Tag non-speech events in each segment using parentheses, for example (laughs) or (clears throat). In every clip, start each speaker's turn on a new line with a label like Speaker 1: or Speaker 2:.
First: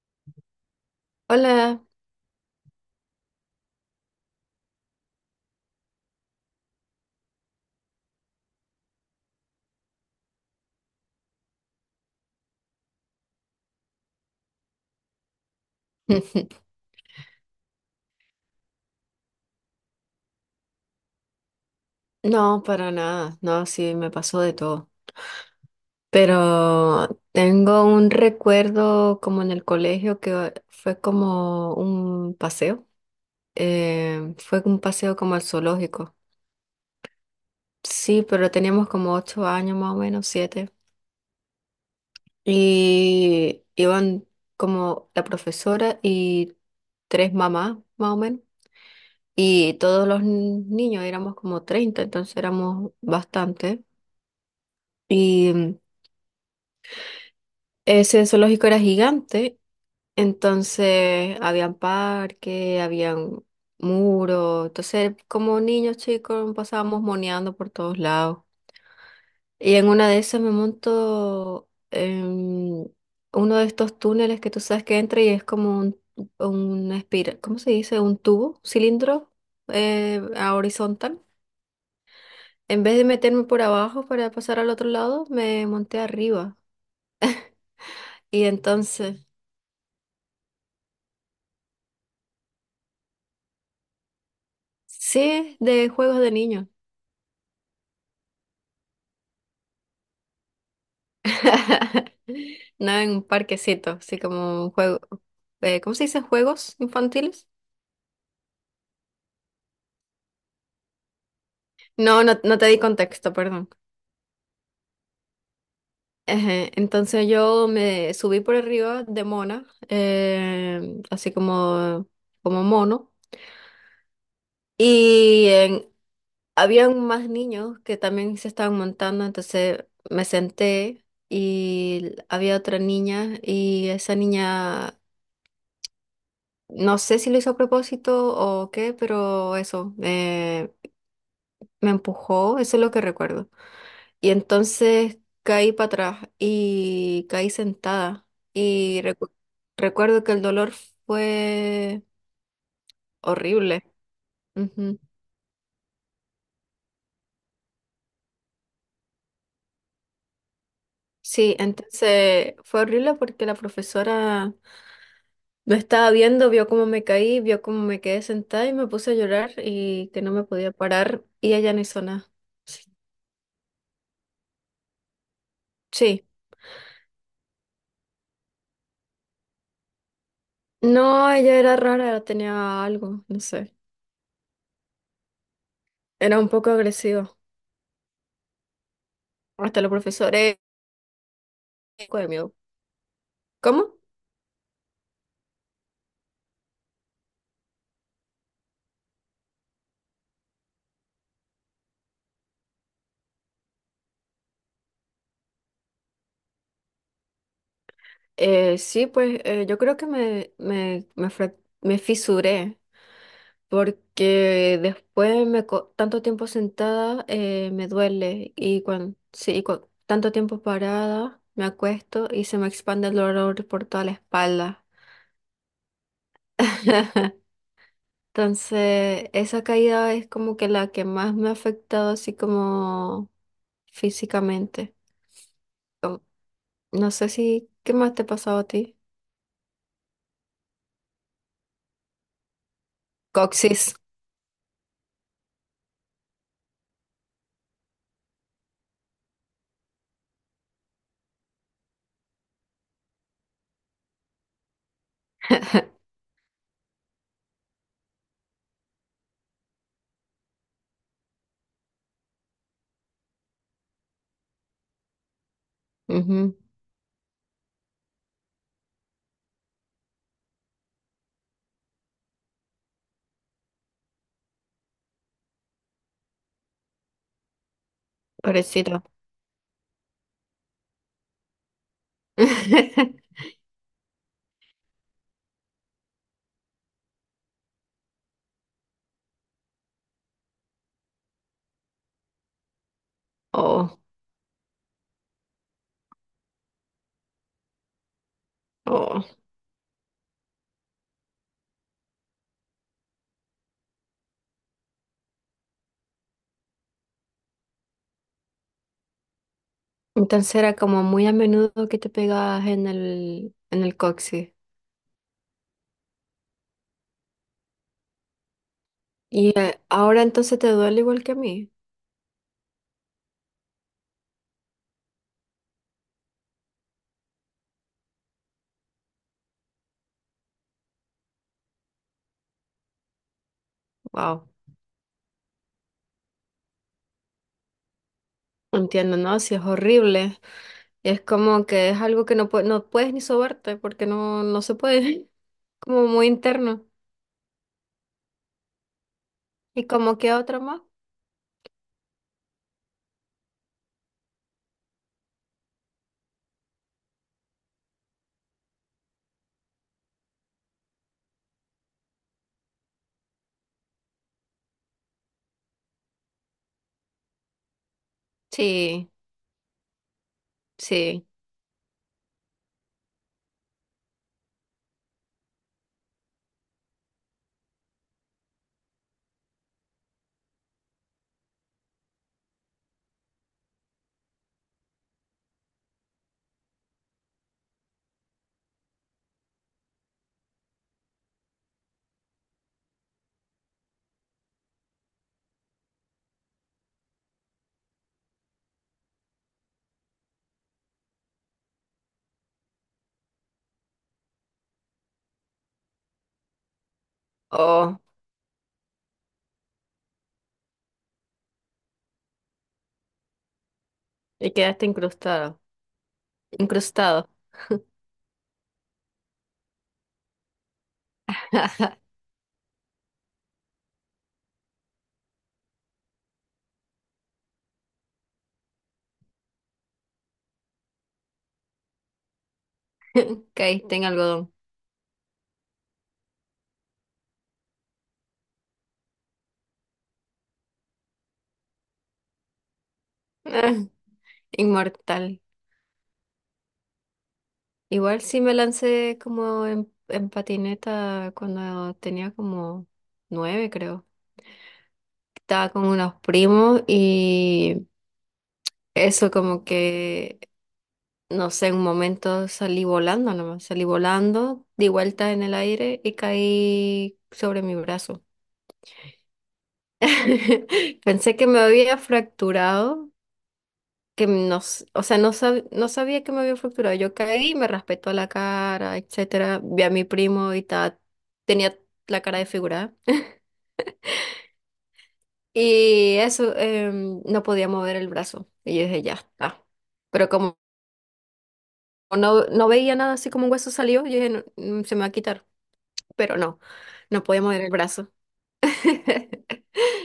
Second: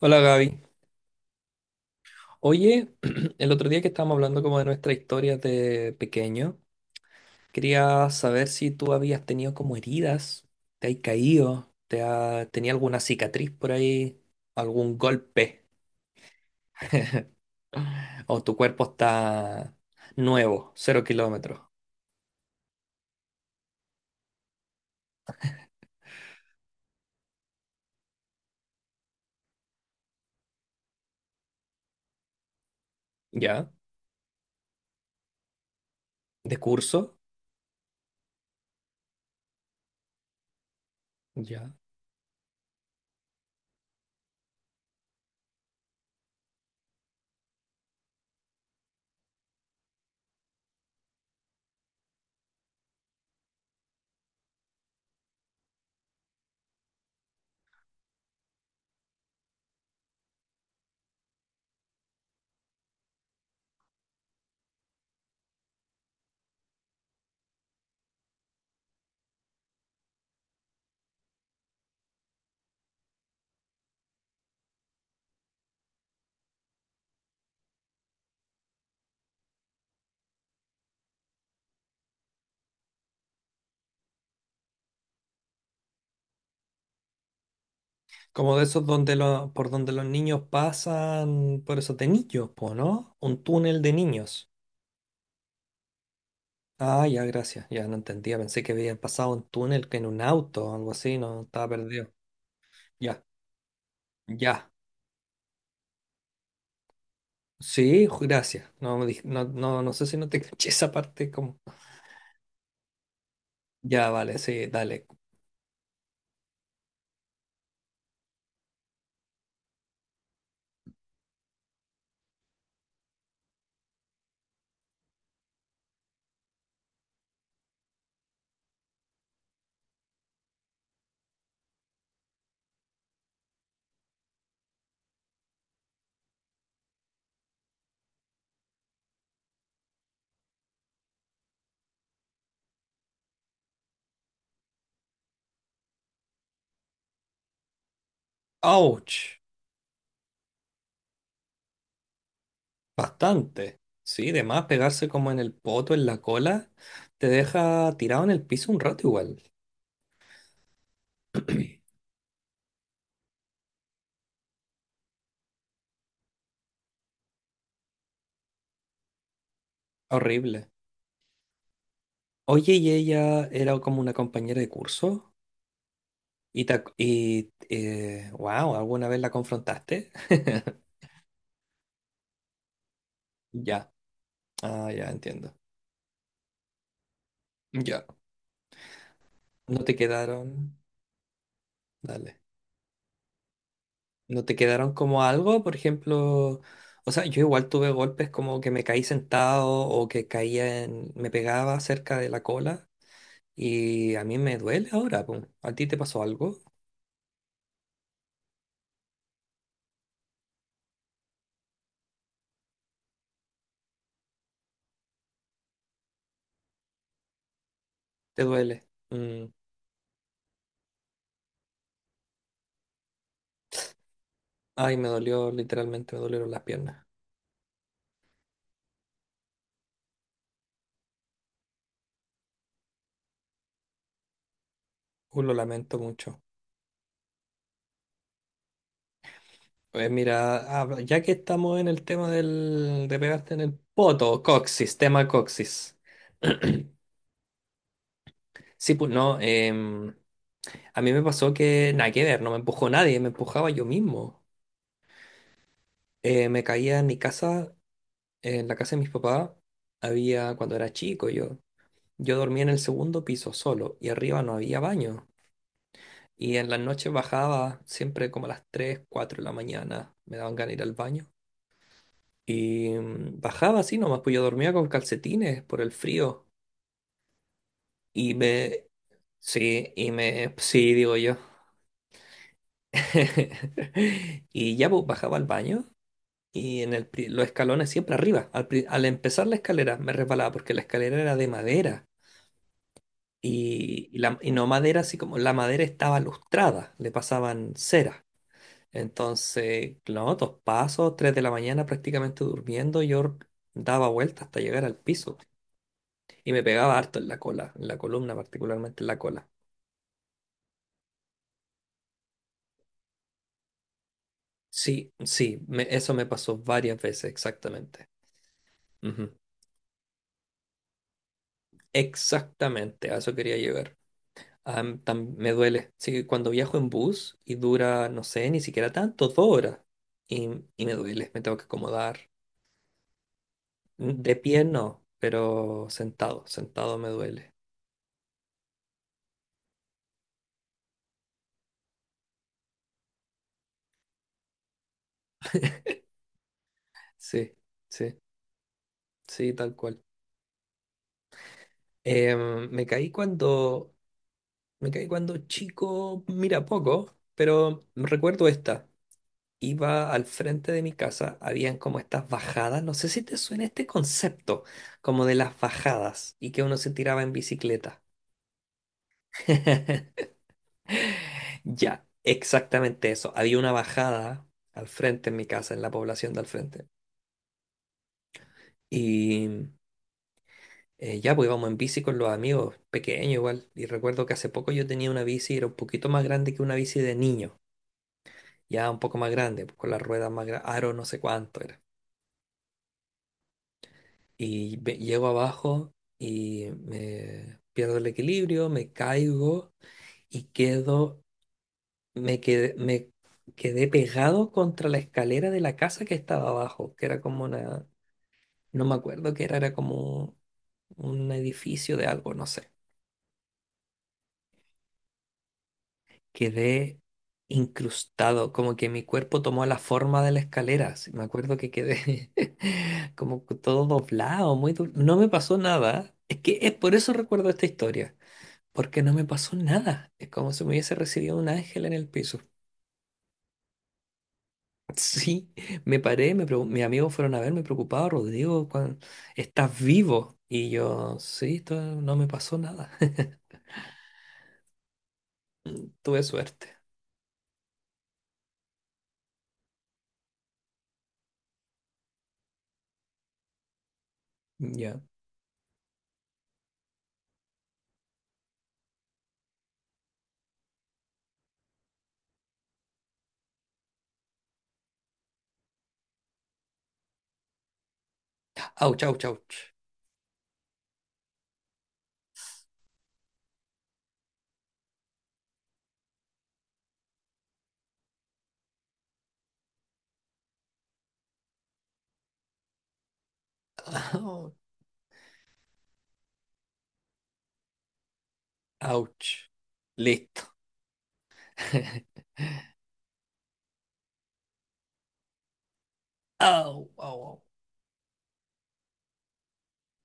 Speaker 1: Hola Gaby.
Speaker 2: Hola.
Speaker 1: Oye, (clears throat) el otro día que estábamos hablando como de nuestra historia de pequeño, quería saber si tú habías tenido como heridas, te has caído, te ha, tenía alguna cicatriz por ahí, algún golpe,
Speaker 2: (laughs)
Speaker 1: o tu cuerpo está nuevo, cero kilómetros.
Speaker 2: No, para nada. No, sí, me pasó de todo. Pero tengo un recuerdo como en el colegio que fue como un paseo.
Speaker 1: ¿Ya?
Speaker 2: Fue un paseo como al zoológico.
Speaker 1: De curso.
Speaker 2: Sí, pero teníamos como 8 años más o menos, siete.
Speaker 1: ¿Ya?
Speaker 2: Y iban como la profesora y tres mamás más o menos. Y todos los niños éramos como 30, entonces éramos bastante. y Ese zoológico era gigante, entonces habían parque, habían muros, entonces como niños chicos pasábamos moneando por todos lados. Y en una de esas me monto en uno de estos túneles que tú sabes que entra y es como un, una espira, ¿cómo se dice? Un tubo, cilindro a horizontal. En vez de meterme por abajo para pasar al otro lado, me monté arriba. Y
Speaker 1: Como de esos donde
Speaker 2: entonces,
Speaker 1: lo, por donde los niños pasan, por esos de niños, po, ¿no? Un túnel de niños.
Speaker 2: sí, de juegos de niños.
Speaker 1: Ah, ya, gracias. Ya no entendía. Pensé que había pasado un túnel que en un auto o algo así. No, estaba perdido.
Speaker 2: (laughs) No en un
Speaker 1: Ya,
Speaker 2: parquecito, así como
Speaker 1: ya.
Speaker 2: un juego. ¿Cómo se dicen? ¿Juegos infantiles?
Speaker 1: Sí, gracias. No, no, no sé si no te (laughs) caché esa parte como.
Speaker 2: No, no, no te di contexto, perdón.
Speaker 1: Ya, vale, sí, dale.
Speaker 2: Ejé. Entonces yo me subí por arriba de mona, así como, como mono, y en- habían más niños que también se estaban montando, entonces me senté y había otra niña y esa niña, no sé si lo hizo a propósito o qué, pero eso, me empujó, eso es lo que recuerdo. Y entonces caí para atrás y caí sentada. Y
Speaker 1: ¡Auch!
Speaker 2: recu- Recuerdo que el dolor fue
Speaker 1: Bastante.
Speaker 2: horrible.
Speaker 1: Sí, de más
Speaker 2: Ujú.
Speaker 1: pegarse como en el poto, en la cola, te deja tirado en el piso un rato igual.
Speaker 2: Sí,
Speaker 1: (clears throat)
Speaker 2: entonces fue horrible porque la profesora me estaba viendo, vio cómo me caí, vio cómo me quedé sentada y me puse a llorar y que no me
Speaker 1: Horrible.
Speaker 2: podía parar y ella no hizo nada.
Speaker 1: Oye,
Speaker 2: Sí.
Speaker 1: ¿y ella era como una compañera de curso
Speaker 2: Sí.
Speaker 1: y, y wow, alguna vez la confrontaste? (laughs)
Speaker 2: No, ella era rara, tenía algo, no sé.
Speaker 1: Ya. Ah, ya entiendo.
Speaker 2: Era un poco agresiva.
Speaker 1: Ya.
Speaker 2: Hasta
Speaker 1: No
Speaker 2: los
Speaker 1: te
Speaker 2: profesores,
Speaker 1: quedaron, dale.
Speaker 2: ¿cómo?
Speaker 1: No te quedaron como algo, por ejemplo, o sea, yo igual tuve golpes como que me caí sentado o que caía en, me pegaba cerca de la cola y a mí me duele ahora, po. ¿A ti te pasó algo?
Speaker 2: Sí, pues yo creo que me fisuré porque tanto tiempo sentada me
Speaker 1: ¿Te
Speaker 2: duele y
Speaker 1: duele?
Speaker 2: cuando
Speaker 1: Mm.
Speaker 2: sí, y cua- tanto tiempo parada me acuesto y se me expande el dolor por toda la espalda.
Speaker 1: Ay, me dolió, literalmente me dolieron las piernas.
Speaker 2: (laughs) Entonces, esa caída es como que la que más me ha afectado así como físicamente.
Speaker 1: Lo lamento
Speaker 2: Como...
Speaker 1: mucho.
Speaker 2: No sé si, ¿qué más te ha pasado a ti?
Speaker 1: Pues mira, ya que estamos en el tema del, de pegarte en el
Speaker 2: Coxis.
Speaker 1: poto, coxis, tema coxis. (clears throat) Sí, pues no. A mí me pasó que nada que ver, no me empujó nadie, me empujaba yo mismo.
Speaker 2: (laughs)
Speaker 1: Me caía en mi casa, en la casa de mis papás, había cuando era chico yo. Yo dormía en el segundo piso solo y arriba no había baño. Y
Speaker 2: Ujú.
Speaker 1: en las noches bajaba siempre como a las 3, 4 de la mañana, me daban ganas de ir al baño. Y bajaba así nomás, pues yo dormía con calcetines por el frío. Y me...
Speaker 2: Pobrecito.
Speaker 1: Sí, y me... Sí, digo yo.
Speaker 2: (laughs)
Speaker 1: (laughs) Y ya pues, bajaba al baño. Y en el, los escalones siempre arriba. Al empezar la escalera me resbalaba porque la escalera era de madera.
Speaker 2: Oh,
Speaker 1: Y no madera, así como la madera estaba lustrada, le pasaban cera.
Speaker 2: oh.
Speaker 1: Entonces, no, dos pasos, tres de la mañana prácticamente durmiendo, yo daba vueltas hasta llegar al piso y me pegaba harto en la cola, en la columna, particularmente en la cola.
Speaker 2: Entonces era como muy a menudo que te pegabas en el coxis.
Speaker 1: Sí, sí, eso me pasó varias veces, exactamente. Ujú.
Speaker 2: Y ahora entonces te duele igual que a mí.
Speaker 1: Exactamente, a eso quería llegar. Ah, me duele. Sí, cuando viajo en bus y dura, no sé, ni siquiera tanto, dos horas. Y, y me duele, me tengo que acomodar. De
Speaker 2: Wow.
Speaker 1: pie no, pero sentado, sentado me duele.
Speaker 2: Entiendo, ¿no? Si es horrible. Es como que es algo que no puedes ni sobarte porque no, no se puede. (laughs) Como muy interno.
Speaker 1: Sí, sí, sí, tal
Speaker 2: ¿Y
Speaker 1: cual.
Speaker 2: como que otro más?
Speaker 1: Me caí cuando, me caí cuando chico, mira poco, pero recuerdo esta. Iba al frente de mi casa, habían como estas bajadas, no sé si te suena este concepto, como de las bajadas y que uno se tiraba en bicicleta.
Speaker 2: Sí,
Speaker 1: (laughs)
Speaker 2: sí.
Speaker 1: Ya, exactamente eso. Había una bajada al frente en mi casa, en la población de al frente. Y ya, pues íbamos en bici con los amigos, pequeño igual. Y recuerdo que hace poco yo tenía una bici, era un poquito más grande que una bici de niño. Ya un poco más grande, pues, con las ruedas más grandes, aro no sé cuánto era. Y llego abajo y me pierdo el equilibrio, me caigo y me quedé pegado contra la escalera de la casa que estaba abajo, que era como una,
Speaker 2: Oh,
Speaker 1: no me acuerdo qué era, era como un edificio de algo, no sé.
Speaker 2: y quedaste incrustado.
Speaker 1: Quedé
Speaker 2: Incrustado.
Speaker 1: incrustado, como que mi cuerpo tomó la forma de la escalera. Así, me acuerdo que quedé (laughs) como que todo doblado, no me pasó nada. Es que es por eso recuerdo esta historia, porque no me pasó nada. Es como si me hubiese recibido un ángel en el piso.
Speaker 2: (laughs) Caíste en algodón.
Speaker 1: Sí, me paré, mis amigos fueron a verme preocupados, Rodrigo, ¿estás vivo? Y yo, sí, esto no me pasó nada. (laughs)
Speaker 2: (laughs) Inmortal.
Speaker 1: Tuve suerte.
Speaker 2: Igual sí me lancé como en patineta cuando tenía como nueve, creo.
Speaker 1: Ya.
Speaker 2: Estaba con unos primos y eso como que, no sé, en un momento salí volando nomás, salí volando, di vuelta en el aire y caí sobre mi brazo.
Speaker 1: Auch, auch, auch.
Speaker 2: (laughs) Pensé que me había fracturado, que nos, o sea, no sabía que me había fracturado. Yo caí, y me raspé toda la cara, etcétera. Vi a mi primo y ta, tenía la cara desfigurada. (laughs)
Speaker 1: Au,
Speaker 2: Y eso, no podía mover el brazo. Y yo dije, ya
Speaker 1: ouch.
Speaker 2: está. Pero
Speaker 1: Listo.
Speaker 2: como
Speaker 1: (laughs)
Speaker 2: no veía nada así como un hueso salió, yo dije, "No, se me va a quitar". Pero no,
Speaker 1: Au, au,
Speaker 2: no podía
Speaker 1: au.
Speaker 2: mover el brazo. (laughs)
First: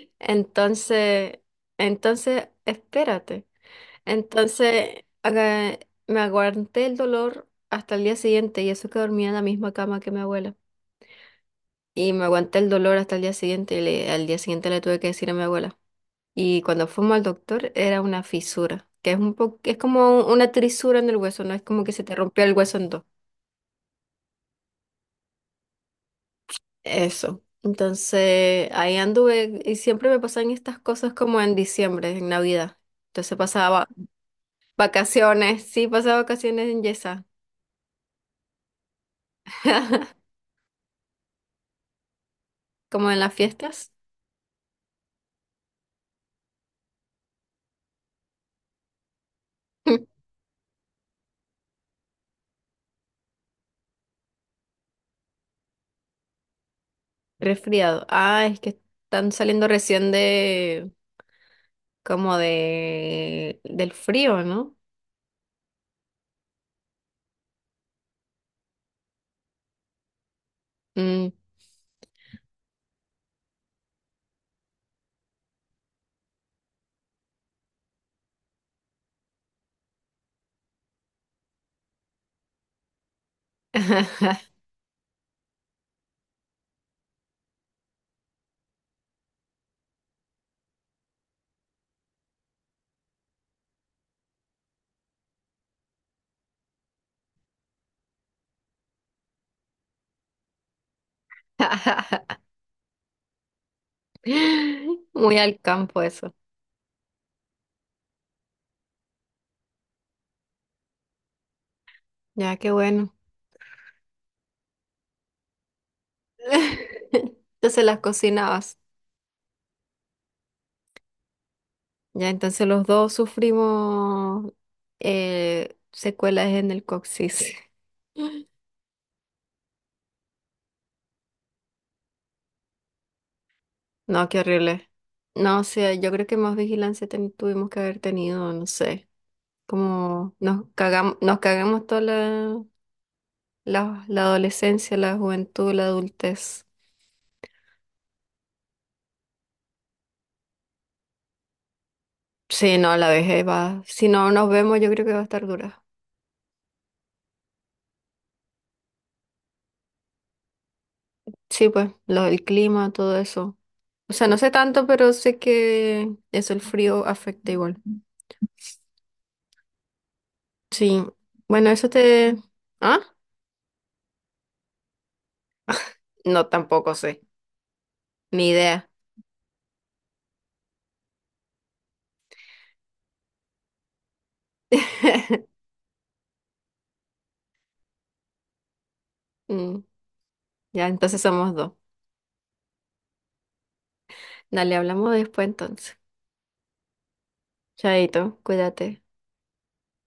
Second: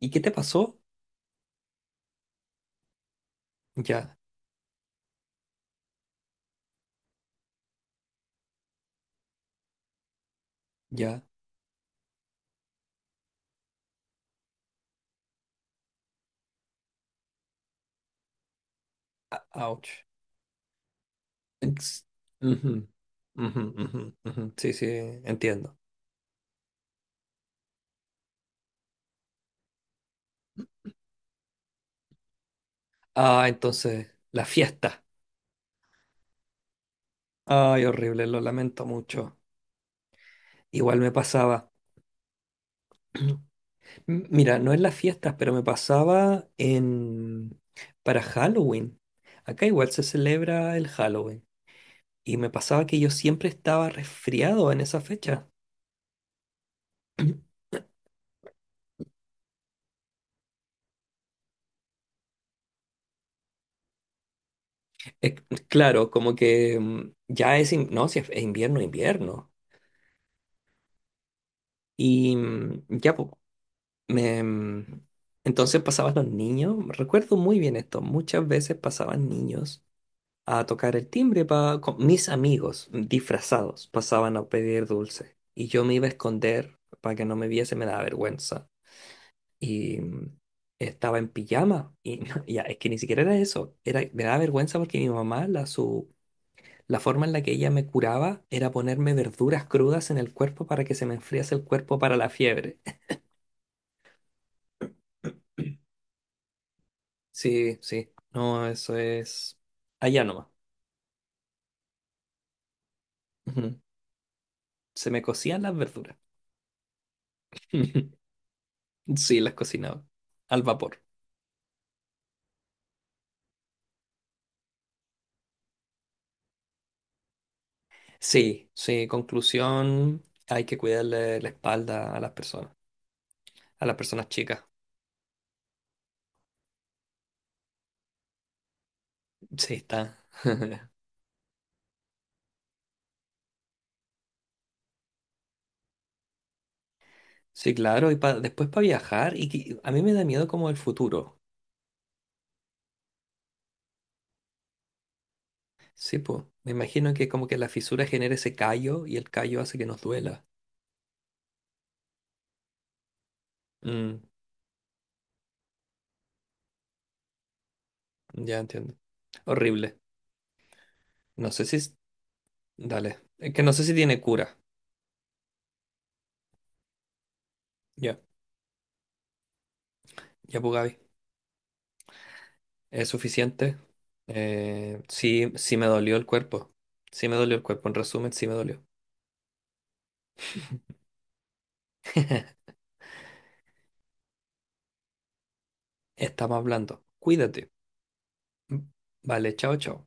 Speaker 1: ¿Y qué te pasó?
Speaker 2: Entonces, entonces, espérate.
Speaker 1: Ya,
Speaker 2: Entonces, aga- me aguanté el dolor hasta el día siguiente y eso que dormía en la misma cama que mi abuela.
Speaker 1: ya.
Speaker 2: Y me aguanté el dolor hasta el día siguiente y al día siguiente le tuve que decir a mi abuela. Y cuando fuimos al doctor era una fisura, que es un poco, es
Speaker 1: Ouch.
Speaker 2: como una trisura en el hueso, no es como que
Speaker 1: Ex-
Speaker 2: se te rompió el hueso
Speaker 1: Ujú,
Speaker 2: en dos.
Speaker 1: ujú, ujú, ujú. Sí, sí, entiendo.
Speaker 2: Eso. Entonces, ahí anduve y siempre me pasan estas cosas como en diciembre, en Navidad. Entonces
Speaker 1: Ah,
Speaker 2: pasaba
Speaker 1: entonces, la fiesta.
Speaker 2: vacaciones, sí, pasaba vacaciones en Yesa,
Speaker 1: Ay, horrible, lo lamento mucho.
Speaker 2: (laughs)
Speaker 1: Igual me pasaba.
Speaker 2: como en las
Speaker 1: (clears throat)
Speaker 2: fiestas.
Speaker 1: Mira, no en las fiestas, pero me pasaba en para Halloween. Acá igual se
Speaker 2: (laughs)
Speaker 1: celebra el Halloween. Y me pasaba que yo siempre estaba resfriado en esa fecha. (clears throat)
Speaker 2: Resfriado. Ah, es que están saliendo recién de, como de, del frío, ¿no?
Speaker 1: Eh, claro, como que ya es, no, si es es invierno, invierno.
Speaker 2: Mm.
Speaker 1: Y ya, po, me, mm, entonces pasaban los niños, recuerdo muy bien esto, muchas veces pasaban niños a tocar el timbre para mis amigos disfrazados, pasaban a pedir dulce y yo me iba a esconder para que no me viese, me daba vergüenza y estaba en pijama y (laughs) no, ya, es que ni siquiera era eso, era, me daba vergüenza porque mi mamá, la, su, la forma en la que ella me curaba era ponerme verduras crudas en el cuerpo para que se me enfriase el cuerpo para la
Speaker 2: (laughs)
Speaker 1: fiebre. (laughs)
Speaker 2: Muy al campo eso.
Speaker 1: Sí, sí, no, eso es allá nomás.
Speaker 2: Ya, qué bueno.
Speaker 1: Ujú. Se me cocían las verduras.
Speaker 2: (laughs) Entonces las
Speaker 1: (laughs)
Speaker 2: cocinabas.
Speaker 1: Sí, las cocinaba al vapor.
Speaker 2: Ya, entonces los dos sufrimos secuelas en el coxis. (laughs)
Speaker 1: Sí, sí, conclusión, hay que cuidarle la espalda a las personas
Speaker 2: No, qué
Speaker 1: chicas.
Speaker 2: horrible. No, o sea, yo creo que más vigilancia tuvimos que haber tenido, no sé.
Speaker 1: Sí, está.
Speaker 2: Como
Speaker 1: (laughs)
Speaker 2: nos cagamos toda la adolescencia, la juventud, la adultez.
Speaker 1: Sí, claro, y después para viajar, a mí me da miedo como el futuro.
Speaker 2: Sí, no, la vejez va. Si no nos vemos, yo creo que va a estar dura.
Speaker 1: Sí, pues, me imagino que como que la fisura genera ese callo y el callo hace que nos duela.
Speaker 2: Sí, pues, lo del clima, todo eso. O
Speaker 1: Mm,
Speaker 2: sea, no sé tanto, pero sé que eso, el frío afecta igual.
Speaker 1: ya entiendo. Horrible.
Speaker 2: Sí.
Speaker 1: No sé
Speaker 2: Bueno,
Speaker 1: si...
Speaker 2: eso te... ¿Ah?
Speaker 1: Dale. Es que no sé si tiene cura.
Speaker 2: No, tampoco sé.
Speaker 1: Ya,
Speaker 2: Ni idea.
Speaker 1: ya pues Gaby. ¿Es suficiente? Sí,
Speaker 2: (laughs)
Speaker 1: sí me dolió el cuerpo. Sí me dolió el cuerpo, en resumen, sí me dolió.
Speaker 2: Mm. Ya, entonces somos dos.
Speaker 1: (laughs)
Speaker 2: Dale, hablamos después entonces.
Speaker 1: Estamos hablando. Cuídate.
Speaker 2: Chaito, cuídate.
Speaker 1: Vale, chao, chao.